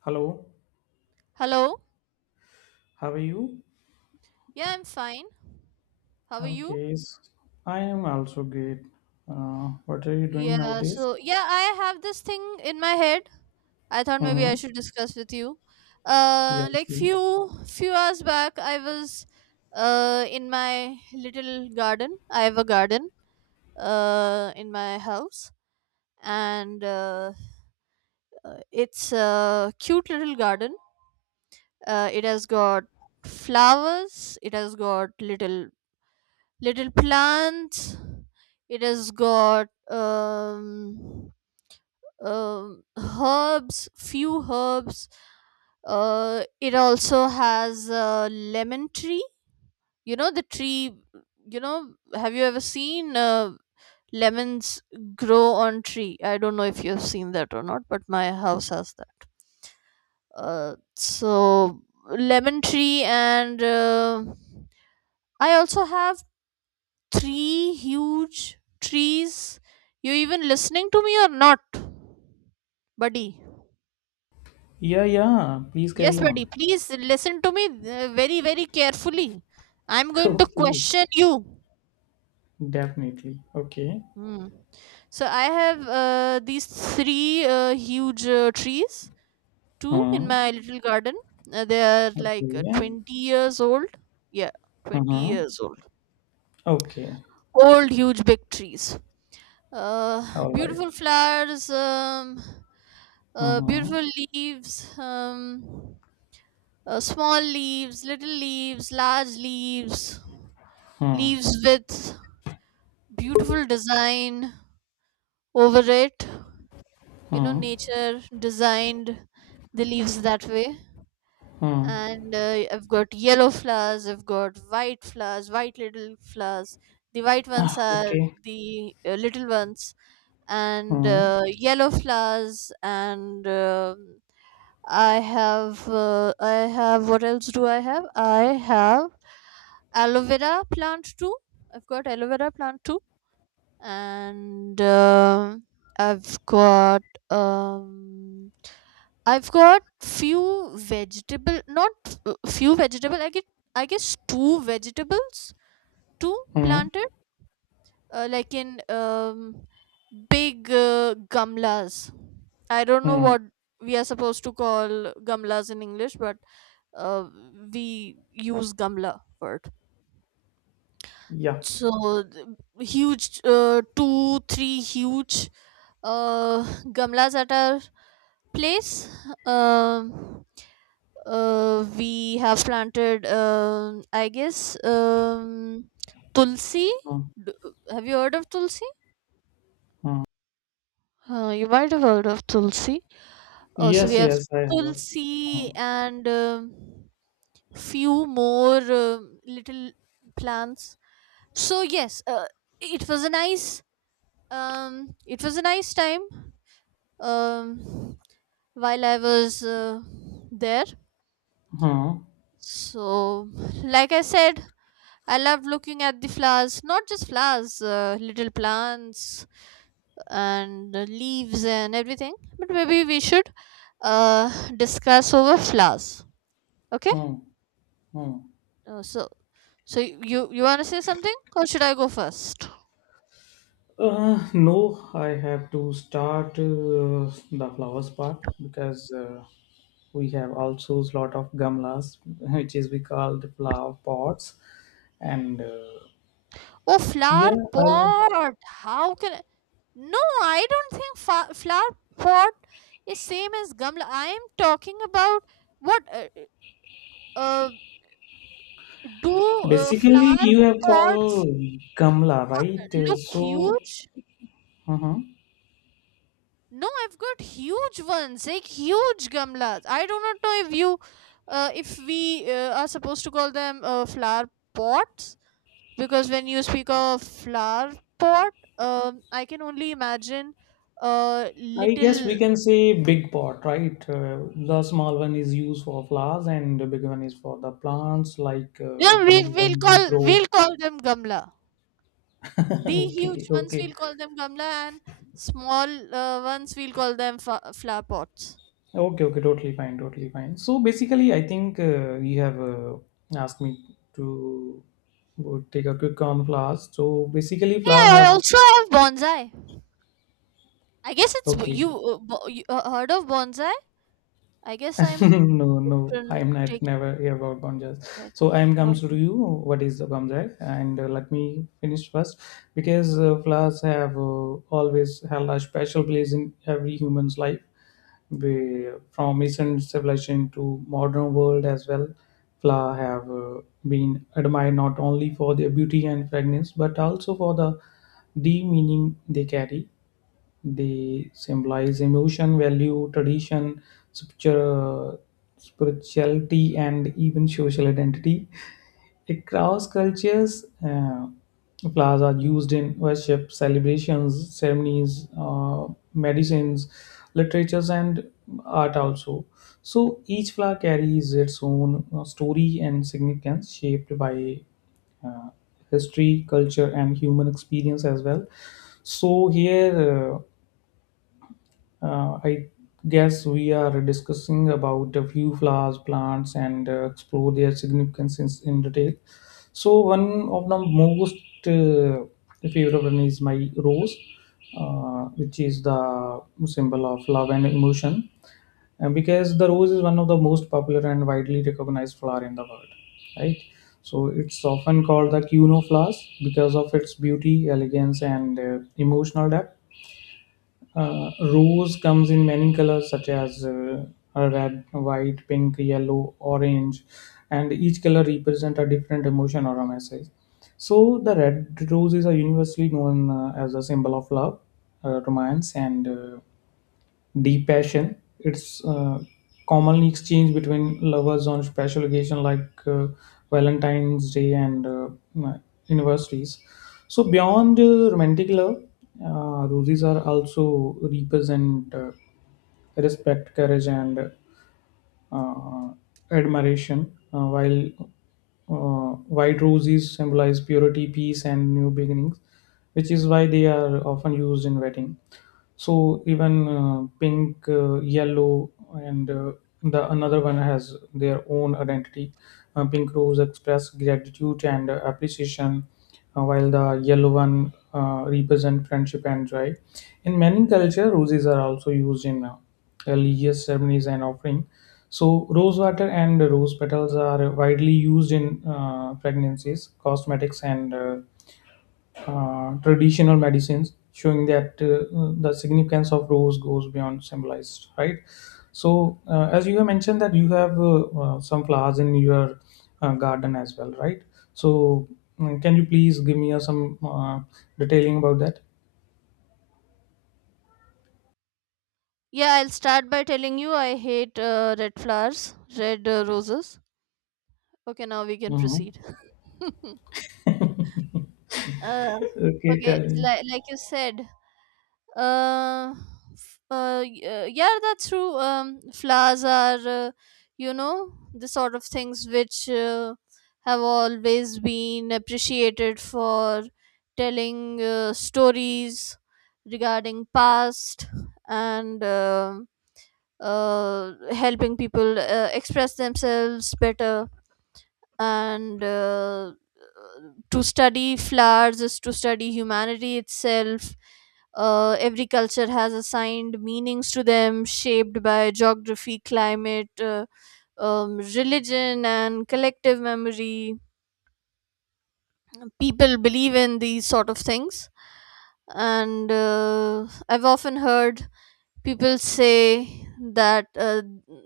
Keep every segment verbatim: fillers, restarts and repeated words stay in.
Hello, Hello. how are you? Yeah, I'm fine. How are you? Okay, s- I am also great. Uh, what are you doing Yeah, nowadays? so yeah, I have this thing in my head. I thought maybe Mm-hmm. I should discuss with you. Yeah, Uh, like sure. few few hours back, I was uh in my little garden. I have a garden uh in my house, and uh, uh, it's a cute little garden. Uh, it has got flowers. It has got little little plants. It has got um, um herbs, few herbs. Uh, it also has a lemon tree, you know, the tree. You know, have you ever seen uh, lemons grow on tree? I don't know if you've seen that or not, but my house has that. Uh, so lemon tree. And uh, I also have three huge trees. You even listening to me or not, buddy? Yeah, yeah, please Yes, carry on. buddy. Please listen to me uh, very, very carefully. I'm going to Okay, question you. definitely. Okay. Hmm. So I have uh, these three uh, huge uh, trees, two in Hmm. my little garden. Uh, they are like uh, Okay. twenty years old years old. Yeah, Hmm. twenty years old years old. Okay. Old, huge, big trees. uh, All Beautiful right. flowers, um, uh, Mm-hmm. beautiful leaves, um, uh, small leaves, little leaves, large leaves, Hmm. leaves with beautiful design over it. You know, Hmm. nature designed the leaves that way. Hmm. And uh, I've got yellow flowers, I've got white flowers, white little flowers. The white ones are Okay. the uh, little ones, and Hmm. uh, yellow flowers. And um i have uh, I have, what else do I have? I have aloe vera plant too. I've got aloe vera plant too. And um i've got um I've got few vegetable not uh, few vegetable I get I guess two vegetables, two Hmm. planted uh, like in um, big uh, gamlas. I don't know Hmm. what we are supposed to call gamlas in English, but uh, we use gamla word. Yeah. So th- huge, uh, two, three huge uh, gamlas at our place. Um, uh, we have planted, um I guess, um, tulsi. Hmm. D- Have you heard of tulsi? Hmm. Uh, you might have heard of Tulsi. Oh, so we Yes, have yes, I have. Hmm. Tulsi and um few more um little plants. So yes, uh, it was a nice um it was a nice time um while I was uh, there. Hmm. So like I said, I love looking at the flowers, not just flowers, uh, little plants and uh, leaves and everything. But maybe we should uh, discuss over flowers. Okay? Hmm. Hmm. Uh, so, so y- you you want to say something, or should I go first? Uh, no, I have to start uh, the flowers part because uh, we have also a lot of gamlas, which is we call the flower pots. And uh, Oh, flower yeah, I pot. How can I? No, I don't think fa- flower pot is same as gamla. I am talking about what uh, uh do uh, basically flower you have pots called gamla, right? Uh, look so huge? uh-huh. No, I've got huge ones, like huge gamlas. I do not know if you, uh, if we uh, are supposed to call them uh, flower pots, because when you speak of flower pot, um, I can only imagine uh, I guess we little. can say big pot, right? Uh, the small one is used for flowers, and the big one is for the plants. Like uh, we Yeah, can we will even call grow. we'll call them gamla. The Okay, huge ones okay. we'll call them gamla, and small uh, ones we'll call them fa- flower pots. Okay, okay, totally fine, totally fine. So basically, I think uh, you have uh, asked me to go take a quick on flowers. So basically, flower Hey, I have also have bonsai. I guess it's okay. you, uh, bo- you uh, heard of bonsai. I guess I'm No, no, tran- I'm not taking never hear about Banjas. red. So No? I'm comes One. to you. What is the Banjai? And uh, let me finish first because uh, flowers have uh, always held a special place in every human's life, be, from ancient civilization to modern world as well. Flowers have uh, been admired not only for their beauty and fragrance but also for the deep meaning they carry. They symbolize emotion, value, tradition, spiritu- spirituality, and even social identity. Across cultures, uh, flowers are used in worship, celebrations, ceremonies, uh, medicines, literatures, and art also. So each flower carries its own uh, story and significance, shaped by uh, history, culture, and human experience as well. So here. Uh, uh, I guess we are discussing about a few flowers, plants, and uh, explore their significance in, in detail. So one of the most uh, favorite one is my rose, uh, which is the symbol of love and emotion, and because the rose is one of the most popular and widely recognized flower in the world, right? So it's often called the queen of flowers because of its beauty, elegance, and uh, emotional depth uh, rose comes in many colors such as uh, a red, white, pink, yellow, orange, and each color represents a different emotion or a message. So the red rose is a universally known uh, as a symbol of love, uh, romance, and uh, deep passion. It's uh, commonly exchanged between lovers on special occasion like uh, Valentine's Day and uh, uh, anniversaries. So beyond uh, romantic love, uh, roses are also represent uh, respect, courage, and uh, admiration, uh, while uh, white roses symbolize purity, peace, and new beginnings, which is why they are often used in wedding. So even uh, pink, uh, yellow, and uh, the another one has their own identity. Uh, pink rose express gratitude and uh, appreciation, uh, while the yellow one uh, represent friendship and joy. In many culture, roses are also used in uh, religious ceremonies and offering. So, rose water and rose petals are widely used in uh, pregnancies, cosmetics, and uh, uh, traditional medicines, showing that uh, the significance of rose goes beyond symbolized, right? So, uh, as you have mentioned, that you have uh, uh, some flowers in your uh, garden as well, right? So, mm, can you please give me uh, some uh, detailing about that? Yeah, I'll start by telling you I hate uh, red flowers, red uh, roses. Okay, now we can Hmm. proceed. uh, Okay, okay, tell me. like, like you said, uh, f- uh, y- uh, yeah, that's true. Um, flowers are, uh, you know, the sort of things which uh, have always been appreciated for telling uh, stories regarding past and uh, uh, helping people uh, express themselves better, and uh, to study flowers is to study humanity itself. Uh, every culture has assigned meanings to them, shaped by geography, climate, uh, um, religion, and collective memory. People believe in these sort of things, and uh, I've often heard people say that uh,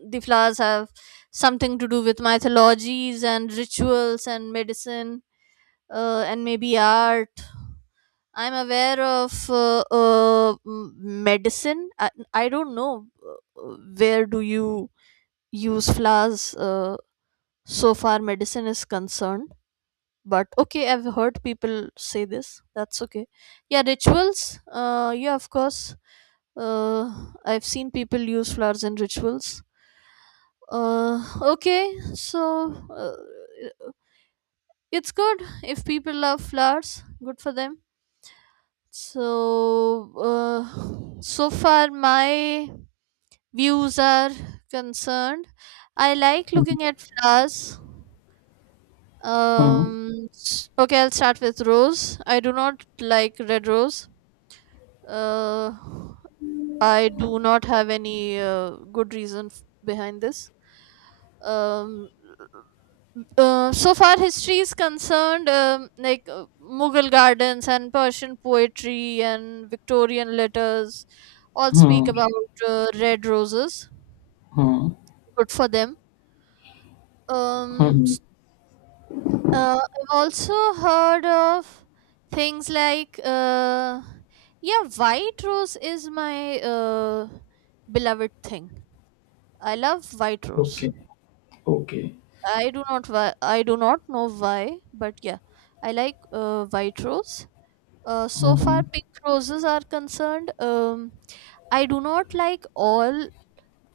the flowers have something to do with mythologies and rituals and medicine, uh, and maybe art. I'm aware of uh, uh, m- medicine. I, I don't know uh, where do you use flowers uh, so far medicine is concerned. But okay, I've heard people say this. That's okay. Yeah, rituals. Uh, yeah, of course. Uh, I've seen people use flowers in rituals. Uh, okay, so uh, it's good if people love flowers. Good for them. So, uh, so far my views are concerned. I like looking at flowers. Hmm. Um, s- okay, I'll start with rose. I do not like red rose. Uh, I do not have any uh, good reason f- behind this. um, uh, so far history is concerned, um, like uh, mughal gardens and persian poetry and victorian letters all speak Hmm. about uh, red roses. Hmm. Good for them. um, Mhm. s- uh, I've also heard of things like uh, yeah, white rose is my uh, beloved thing. I love white rose. Okay. Okay. I do not, why, I do not know why, but yeah, I like uh, white rose. Uh, so Mhm. far, pink roses are concerned. Um, I do not like all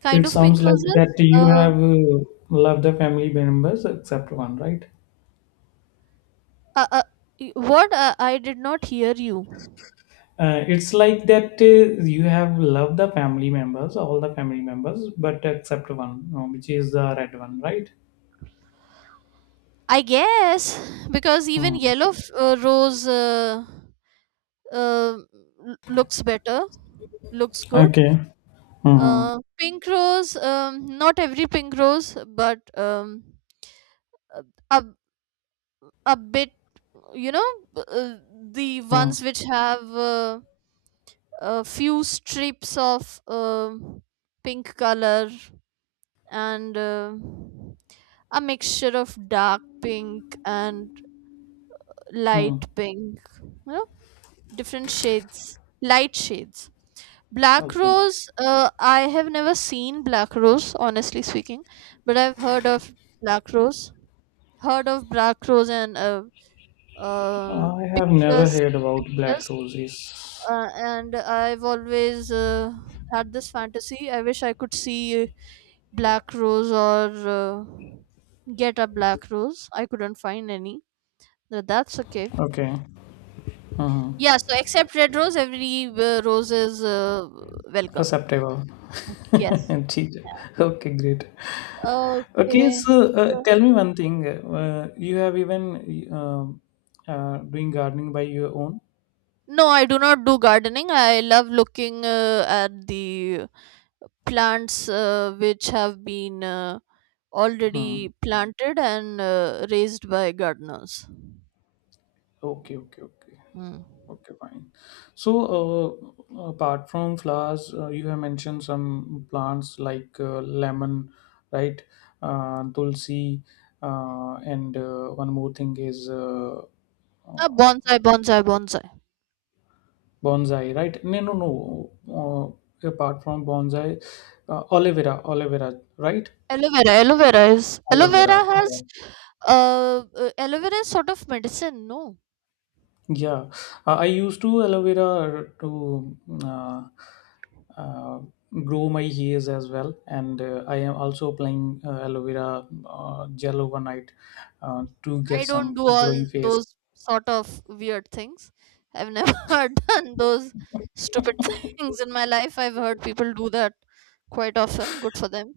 kind It of sounds pink like roses. that you Uh, have uh, loved the family members except one, right? uh, uh, y- what uh, I did not hear you. Uh, it's like that uh, you have loved the family members, all the family members, but except one, uh, which is the red one, right? I guess because even Hmm. yellow f- uh, rose uh, uh, l- looks better, looks good. Okay. Mm-hmm. Uh, pink rose, um, not every pink rose, but um, uh, a bit, you know, uh, the Hmm. ones which have uh, a few strips of um pink color, and uh, a mixture of dark pink and Hmm. light pink, you know, different shades, light shades. Black Okay. rose, uh, I have never seen black rose, honestly speaking, but I've heard of black rose, heard of black rose, and uh, uh, I have never pictures, heard seen about black pictures. roses. Uh, and I've always uh, had this fantasy. I wish I could see black rose, or uh, get a black rose. I couldn't find any. But that's okay. Okay. Mm-hmm. Yeah, so except red rose, every uh, rose is uh, welcome. Acceptable. Yes. ठीक है. Okay, great. Okay, Okay. so uh, so- tell me one thing. Uh, you have even um, uh, doing gardening by your own? No, I do not do gardening. I love looking uh, at the plants uh, which have been uh, Hmm. already planted and uh, raised by gardeners. Okay, okay, okay, Mm. okay, fine. So, uh, apart from flowers, uh, you have mentioned some plants like uh, lemon, right? Uh, tulsi, uh, and uh, one more thing is uh, Uh, uh, bonsai, bonsai, bonsai. bonsai, right? No, no, no. Uh, apart from bonsai, uh, aloe vera, aloe vera, right? Aloe vera, aloe vera is, aloe Aloe vera, vera has yeah. uh, uh, aloe vera is sort of medicine. No, Yeah, uh, I used to aloe vera to uh, uh, grow my hairs as well, and uh, I am also applying uh, aloe vera uh, gel overnight uh, to get I don't some do glowing all face. those sort of weird things. I've never done those stupid things in my life. I've heard people do that quite often. Good for them.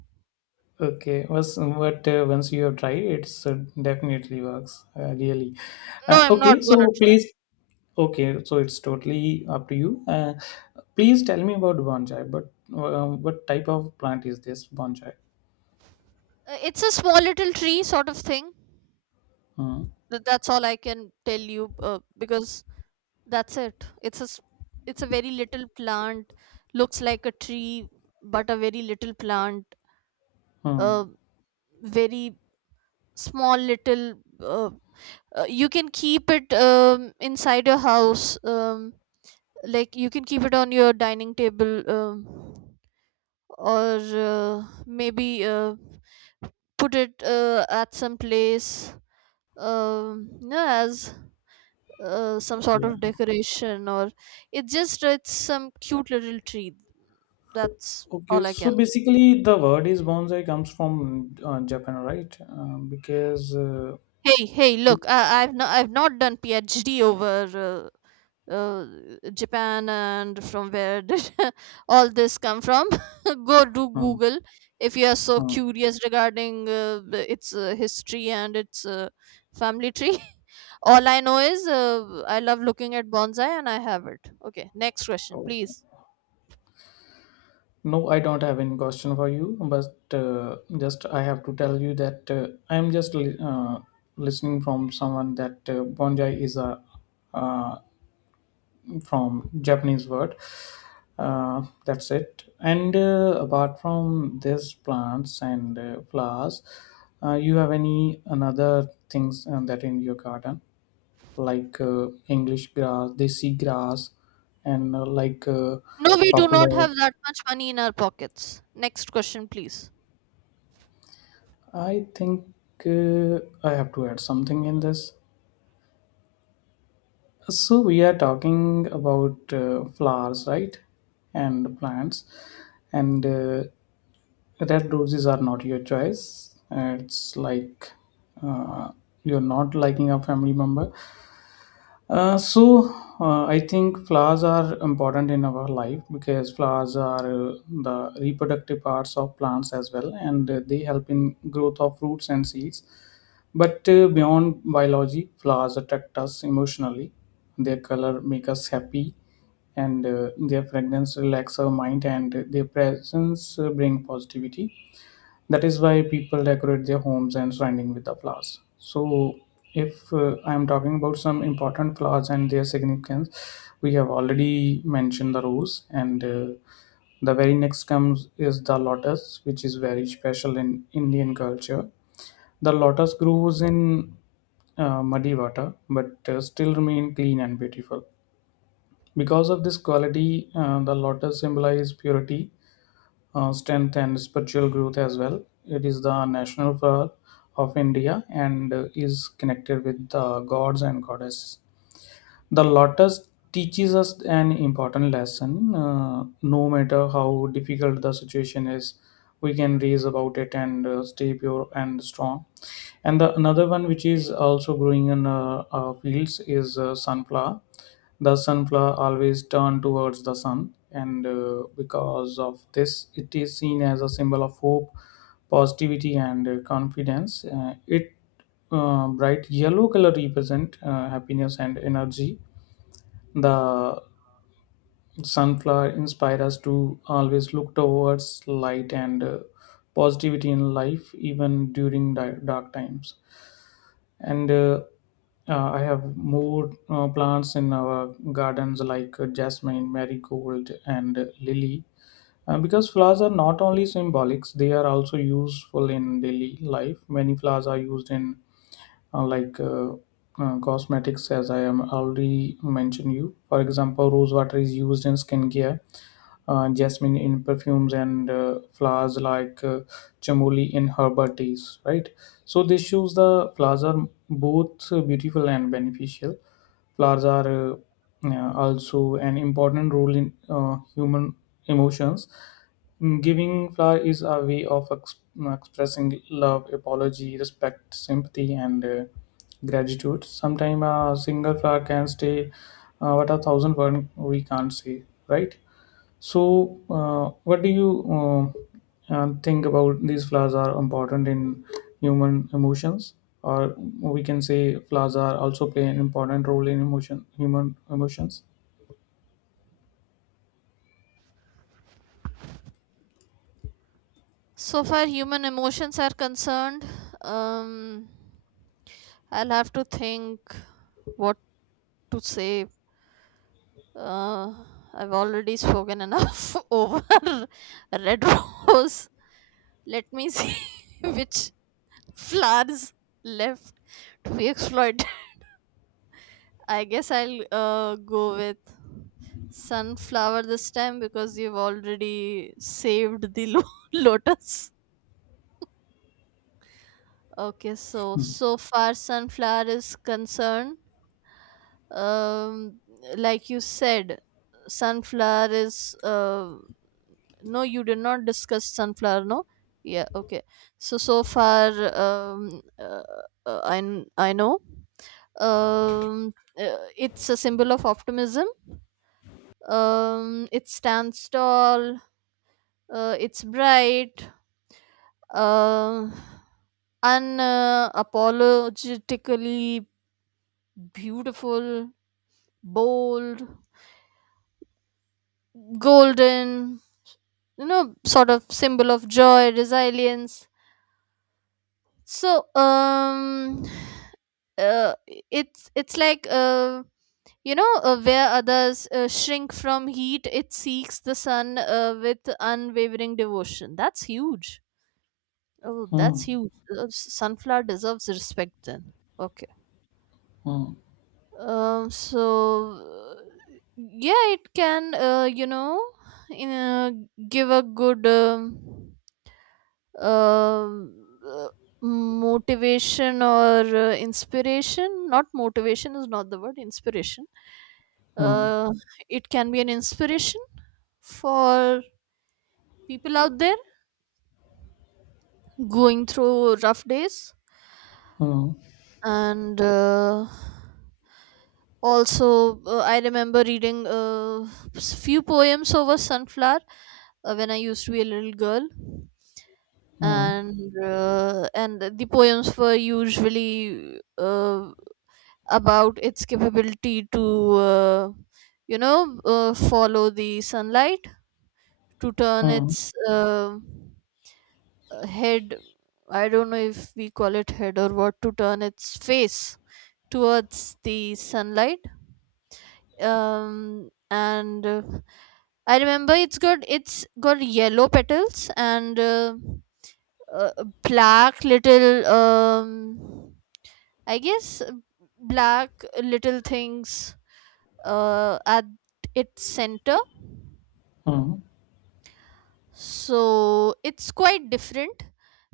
Okay, was but uh, once you have tried, it's uh, definitely works uh, really. Uh, No, I'm okay, not gonna so try. please. Okay, so it's totally up to you. Uh, please tell me about bonsai. But uh, what type of plant is this bonsai? Uh, it's a small little tree sort of thing. Hmm. Th- That's all I can tell you uh, because that's it. It's a s- it's a very little plant. Looks like a tree, but a very little plant. Hmm. A very small little. Uh, uh, you can keep it um, inside your house. Um, like you can keep it on your dining table, um, or uh, maybe uh, put it uh, at some place. Um, yeah, as uh, some sort of Yeah. decoration, or it's just, it's some cute little tree. That's Okay, all I so can. basically the word is bonsai comes from uh, Japan, right? Uh, because uh, Hey, hey, look, I, I've not, I've not done PhD over uh, uh, Japan, and from where did all this come from? Go do hmm, Google if you are so hmm. curious regarding uh, the- its uh, history and its uh, family tree. All I know is uh, I love looking at bonsai and I have it. Okay, next question, Oh, please. no, I don't have any question for you, but uh, just I have to tell you that uh, I am just li- uh, listening from someone that uh, bonsai is a uh, from Japanese word. Uh, that's it. And uh, apart from these plants and uh, flowers, uh, you have any another things um, that in your garden? Like uh, English grass, desi grass, and uh, like uh, No, we do not popular. have that much money in our pockets. Next question, please. I think uh, I have to add something in this. So we are talking about uh, flowers, right, and plants, and uh, red roses are not your choice. It's like uh, you're not liking a family member. Uh, so uh, I think flowers are important in our life because flowers are uh, the reproductive parts of plants as well, and uh, they help in growth of fruits and seeds. But uh, beyond biology, flowers attract us emotionally. Their color make us happy, and uh, their fragrance relax our mind, and their presence uh, bring positivity, that is why people decorate their homes and surrounding with the flowers. So if uh, I'm talking about some important flowers and their significance, we have already mentioned the rose, and uh, the very next comes is the lotus, which is very special in Indian culture. The lotus grows in uh, muddy water but uh, still remain clean and beautiful. Because of this quality uh, the lotus symbolize purity, uh, strength and spiritual growth as well. It is the national flower of India and uh, is connected with the gods and goddesses. The lotus teaches us an important lesson. Uh, no matter how difficult the situation is, we can raise about it and uh, stay pure and strong. And the another one which is also growing in uh, uh, fields is uh, sunflower. The sunflower always turn towards the sun, and uh, because of this, it is seen as a symbol of hope, positivity, and uh, confidence. Uh, it uh, bright yellow color represent uh, happiness and energy. The sunflower inspires us to always look towards light and uh, positivity in life, even during di- dark times. And uh, uh, I have more uh, plants in our gardens like uh, jasmine, marigold, and uh, lily. Uh, because flowers are not only symbolics, they are also useful in daily life. Many flowers are used in uh, like uh, uh, cosmetics, as I am already mentioned you. For example, rose water is used in skincare, uh, jasmine in perfumes, and uh, flowers like uh, chamomile in herbal teas, right? So this shows the flowers are both uh, beautiful and beneficial. Flowers are uh, uh, also an important role in uh, human emotions. Mm, giving flower is a way of ex- expressing love, apology, respect, sympathy, and uh, gratitude. Sometimes a single flower can say uh, what a thousand words we can't say, right? So, uh, what do you uh, uh, think about these flowers are important in human emotions? Or we can say flowers are also play an important role in emotion, human emotions. So far, human emotions are concerned. Um, I'll have to think what to say. Uh, I've already spoken enough over red rose. Let me see which flowers left to be exploited. I guess I'll uh, go with sunflower this time, because you've already saved the lo- lotus. Okay, so so far sunflower is concerned, um, like you said, sunflower is uh, no, you did not discuss sunflower, no? Yeah, okay. So so far, um, uh, uh, I kn- I know. Um, uh, it's a symbol of optimism. Um, it stands tall. Uh, it's bright. Um. Unapologetically beautiful, bold, golden, you know, sort of symbol of joy, resilience. So, um, uh, it's it's like uh, you know, uh, where others uh, shrink from heat, it seeks the sun uh, with unwavering devotion. That's huge. Oh, that's Hmm. huge. Uh, sunflower deserves respect then. Okay. Hmm. Um, so yeah, it can, uh, you know, in uh, give a good um, um, uh, motivation, or uh, inspiration. Not motivation, is not the word. Inspiration. Hmm. Uh, it can be an inspiration for people out there going through rough days Hmm. and. Uh, also, uh, I remember reading a few poems over sunflower uh, when I used to be a little girl, Hmm. and uh, and the poems were usually uh, about its capability to uh, you know uh, follow the sunlight, to turn Hmm. its uh, head, I don't know if we call it head or what, to turn its face towards the sunlight. Um and uh, I remember it's got it's got yellow petals and uh, uh, black little um i guess uh, black little things uh at its center. Hmm. So it's quite different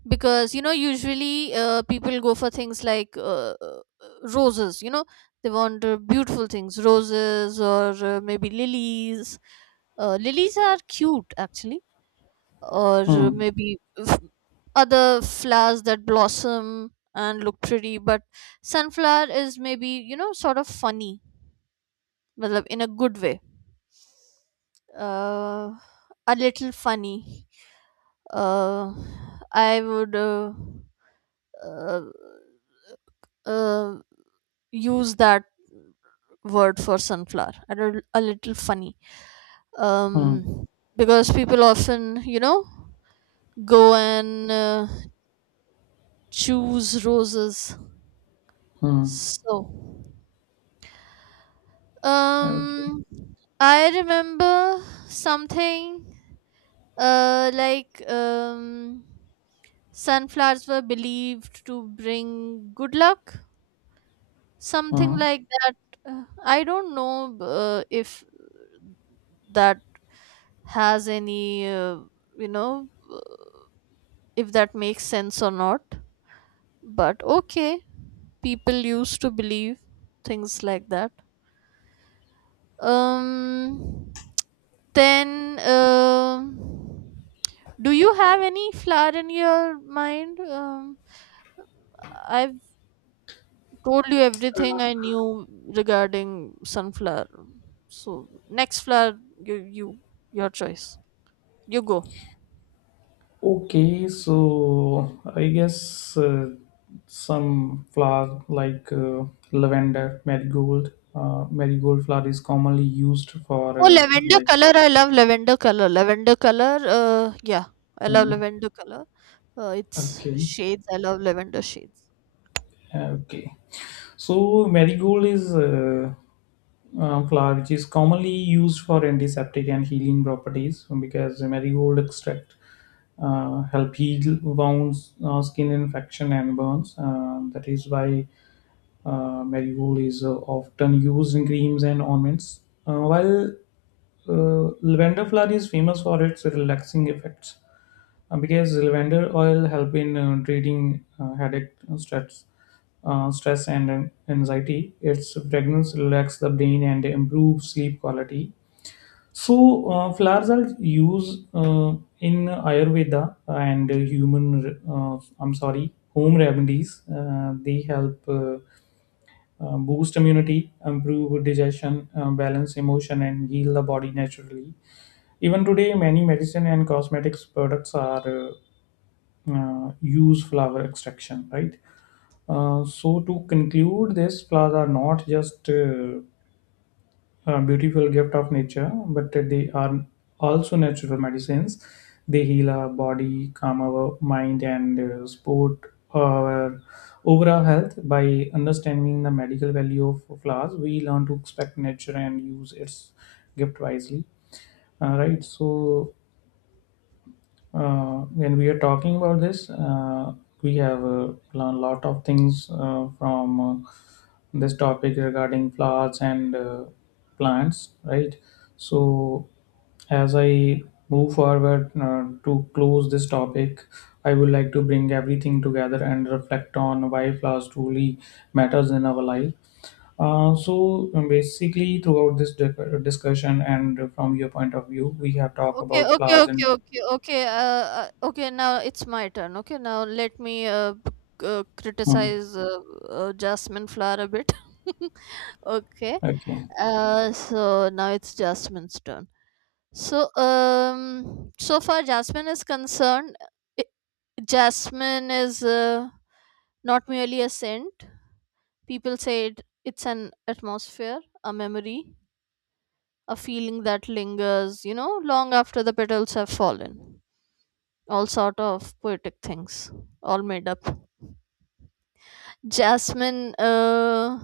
because, you know, usually uh, people go for things like uh, uh, roses, you know. They want uh, beautiful things, roses, or uh, maybe lilies. Uh, lilies are cute actually. Or uh, Hmm. maybe f- other flowers that blossom and look pretty, but sunflower is maybe, you know, sort of funny, matlab in a good way, uh, a little funny. uh, I would uh, uh, uh, use that word for sunflower. I don't- A little funny, Hmm. um, because people often, you know, go and uh, choose roses. Mm. So, Okay. um, I remember something uh, like um, sunflowers were believed to bring good luck, something Hmm. like that. Uh, I don't know uh, if that has any, uh, you know if that makes sense or not, but okay, people used to believe things like that. Um then um do you have any flower in your mind? um I've told you everything I knew regarding sunflower. So, next flower, you you your choice. You go. Okay, so I guess uh, some flower like uh, lavender, marigold, uh, marigold flower is commonly used for Oh, uh, lavender like. color. I love lavender color. Lavender color. Uh, yeah, I love Uh, lavender color. Uh, it's okay. shades. I love lavender shades. Okay. So, marigold is a, uh, flower which is commonly used for antiseptic and healing properties because marigold extract uh, help heal wounds, uh, skin infection, and burns. Uh, that is why uh, marigold is uh, often used in creams and ornaments. Uh, while uh, lavender flower is famous for its relaxing effects, uh, because lavender oil help in uh, treating uh, headache, uh, stress, uh, stress and an- anxiety. Its fragrance relax the brain and improve sleep quality. So uh, flowers are used uh, in Ayurveda and human. Uh, I'm sorry, home remedies. Uh, they help. Uh, uh, boost immunity, improve digestion, uh, balance emotion, and heal the body naturally. Even today, many medicine and cosmetics products are uh, uh, use flower extraction, right? Uh, so to conclude, these flowers are not just uh, a beautiful gift of nature, but they are also natural medicines. They heal our body, calm our mind, and uh, support our overall health. By understanding the medical value of flowers, we learn to expect nature and use its gift wisely. Uh, right. So uh, when we are talking about this, uh, we have a lot of things uh, from uh, this topic regarding flowers and uh, plants, right? So, as I move forward uh, to close this topic, I would like to bring everything together and reflect on why flowers truly matters in our life. Uh, so um, basically, throughout this di- discussion and from your point of view, we have talked Okay, about okay, flowers okay, and okay, okay. Uh, uh, okay, now it's my turn. Okay, now let me uh, c- uh Mhm. criticize uh, uh, jasmine flower a bit. Okay. Okay. Uh, so now it's Jasmine's turn. So, um, so far Jasmine is concerned, i- Jasmine is uh, not merely a scent. People say it, it's an atmosphere, a memory, a feeling that lingers, you know, long after the petals have fallen. All sort of poetic things, all made up. Jasmine uh,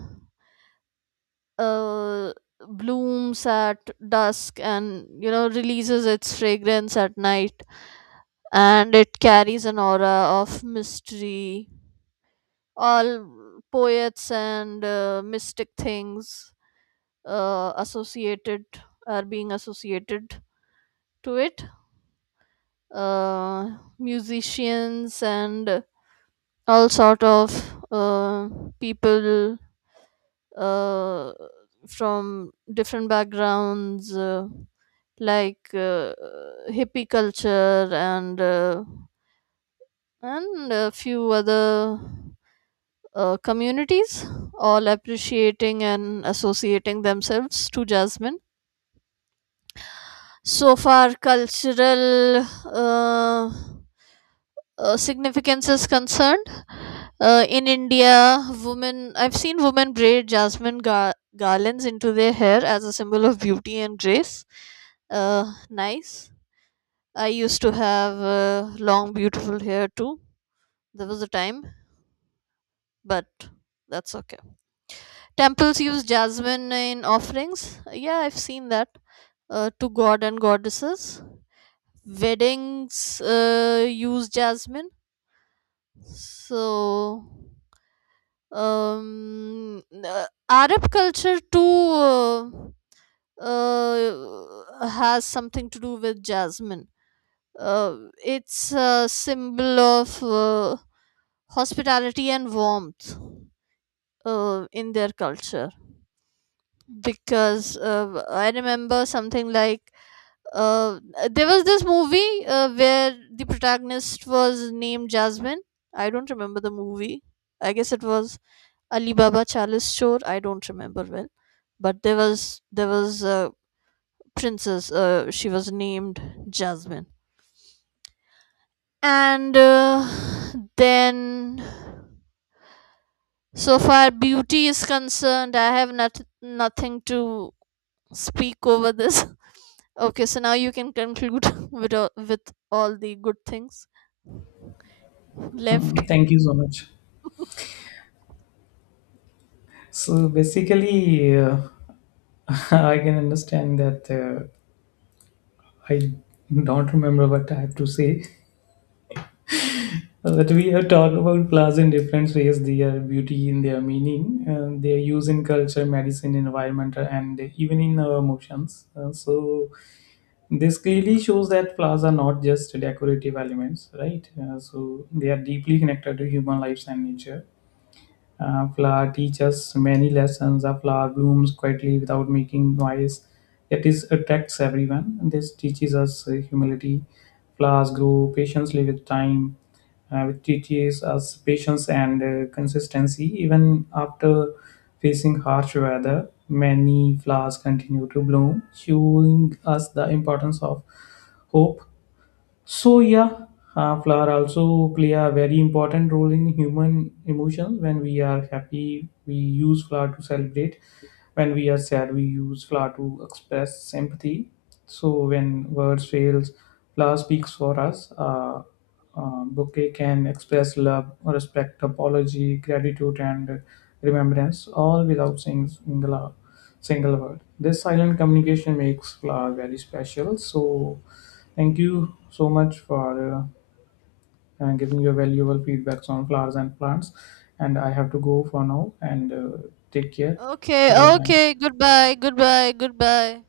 uh, blooms at dusk and, you know, releases its fragrance at night, and it carries an aura of mystery. All poets and uh, mystic things uh, associated are being associated to it. Uh, Musicians and all sort of uh, people, uh, from different backgrounds, uh, like uh, hippie culture and uh, and a few other uh, communities, all appreciating and associating themselves to Jasmine. So far, cultural uh, uh, significance is concerned. Uh, in India, women, I've seen women braid jasmine gar- garlands into their hair as a symbol of beauty and grace. Uh, nice. I used to have uh, long, beautiful hair too. There was a time, but that's okay. Temples use jasmine in offerings. Yeah, I've seen that, uh, to god and goddesses. Weddings uh, use jasmine. So, um, uh, Arab culture too uh, uh, has something to do with jasmine. Uh, it's a symbol of uh, hospitality and warmth uh, in their culture. Because uh, I remember something like uh, there was this movie uh, where the protagonist was named Jasmine. I don't remember the movie. I guess it was Alibaba Chalice Chor. I don't remember well, but there was there was a princess. Uh, she was named Jasmine, and uh, then so far beauty is concerned, I have not nothing to speak over this. Okay, so now you can conclude with all, with all the good things left. Mm, thank you so much. So basically, uh, I can understand that uh, I don't remember what I have to say. But we have talked about flowers in different ways, their beauty in their meaning, and their use in culture, medicine, environment, and even in our emotions. Uh, so this clearly shows that flowers are not just decorative elements, right? Uh, so they are deeply connected to human lives and nature. A flower teaches many lessons. A flower blooms quietly without making noise. Yet it attracts everyone. This teaches us uh, humility. Flowers grow patiently with time, uh, which teaches us patience and uh, consistency. Even after facing harsh weather, many flowers continue to bloom, showing us the importance of hope. So yeah, uh, flower also play a very important role in human emotions. When we are happy, we use flower to celebrate. When we are sad, we use flower to express sympathy. So when words fails, flower speaks for us. Uh, uh, bouquet can express love, respect, apology, gratitude, and remembrance, all without saying single single word. This silent communication makes flower very special. So thank you so much for uh, uh, giving your valuable feedbacks on flowers and plants. And I have to go for now and uh, take care Okay, till the time. okay, goodbye, goodbye, goodbye.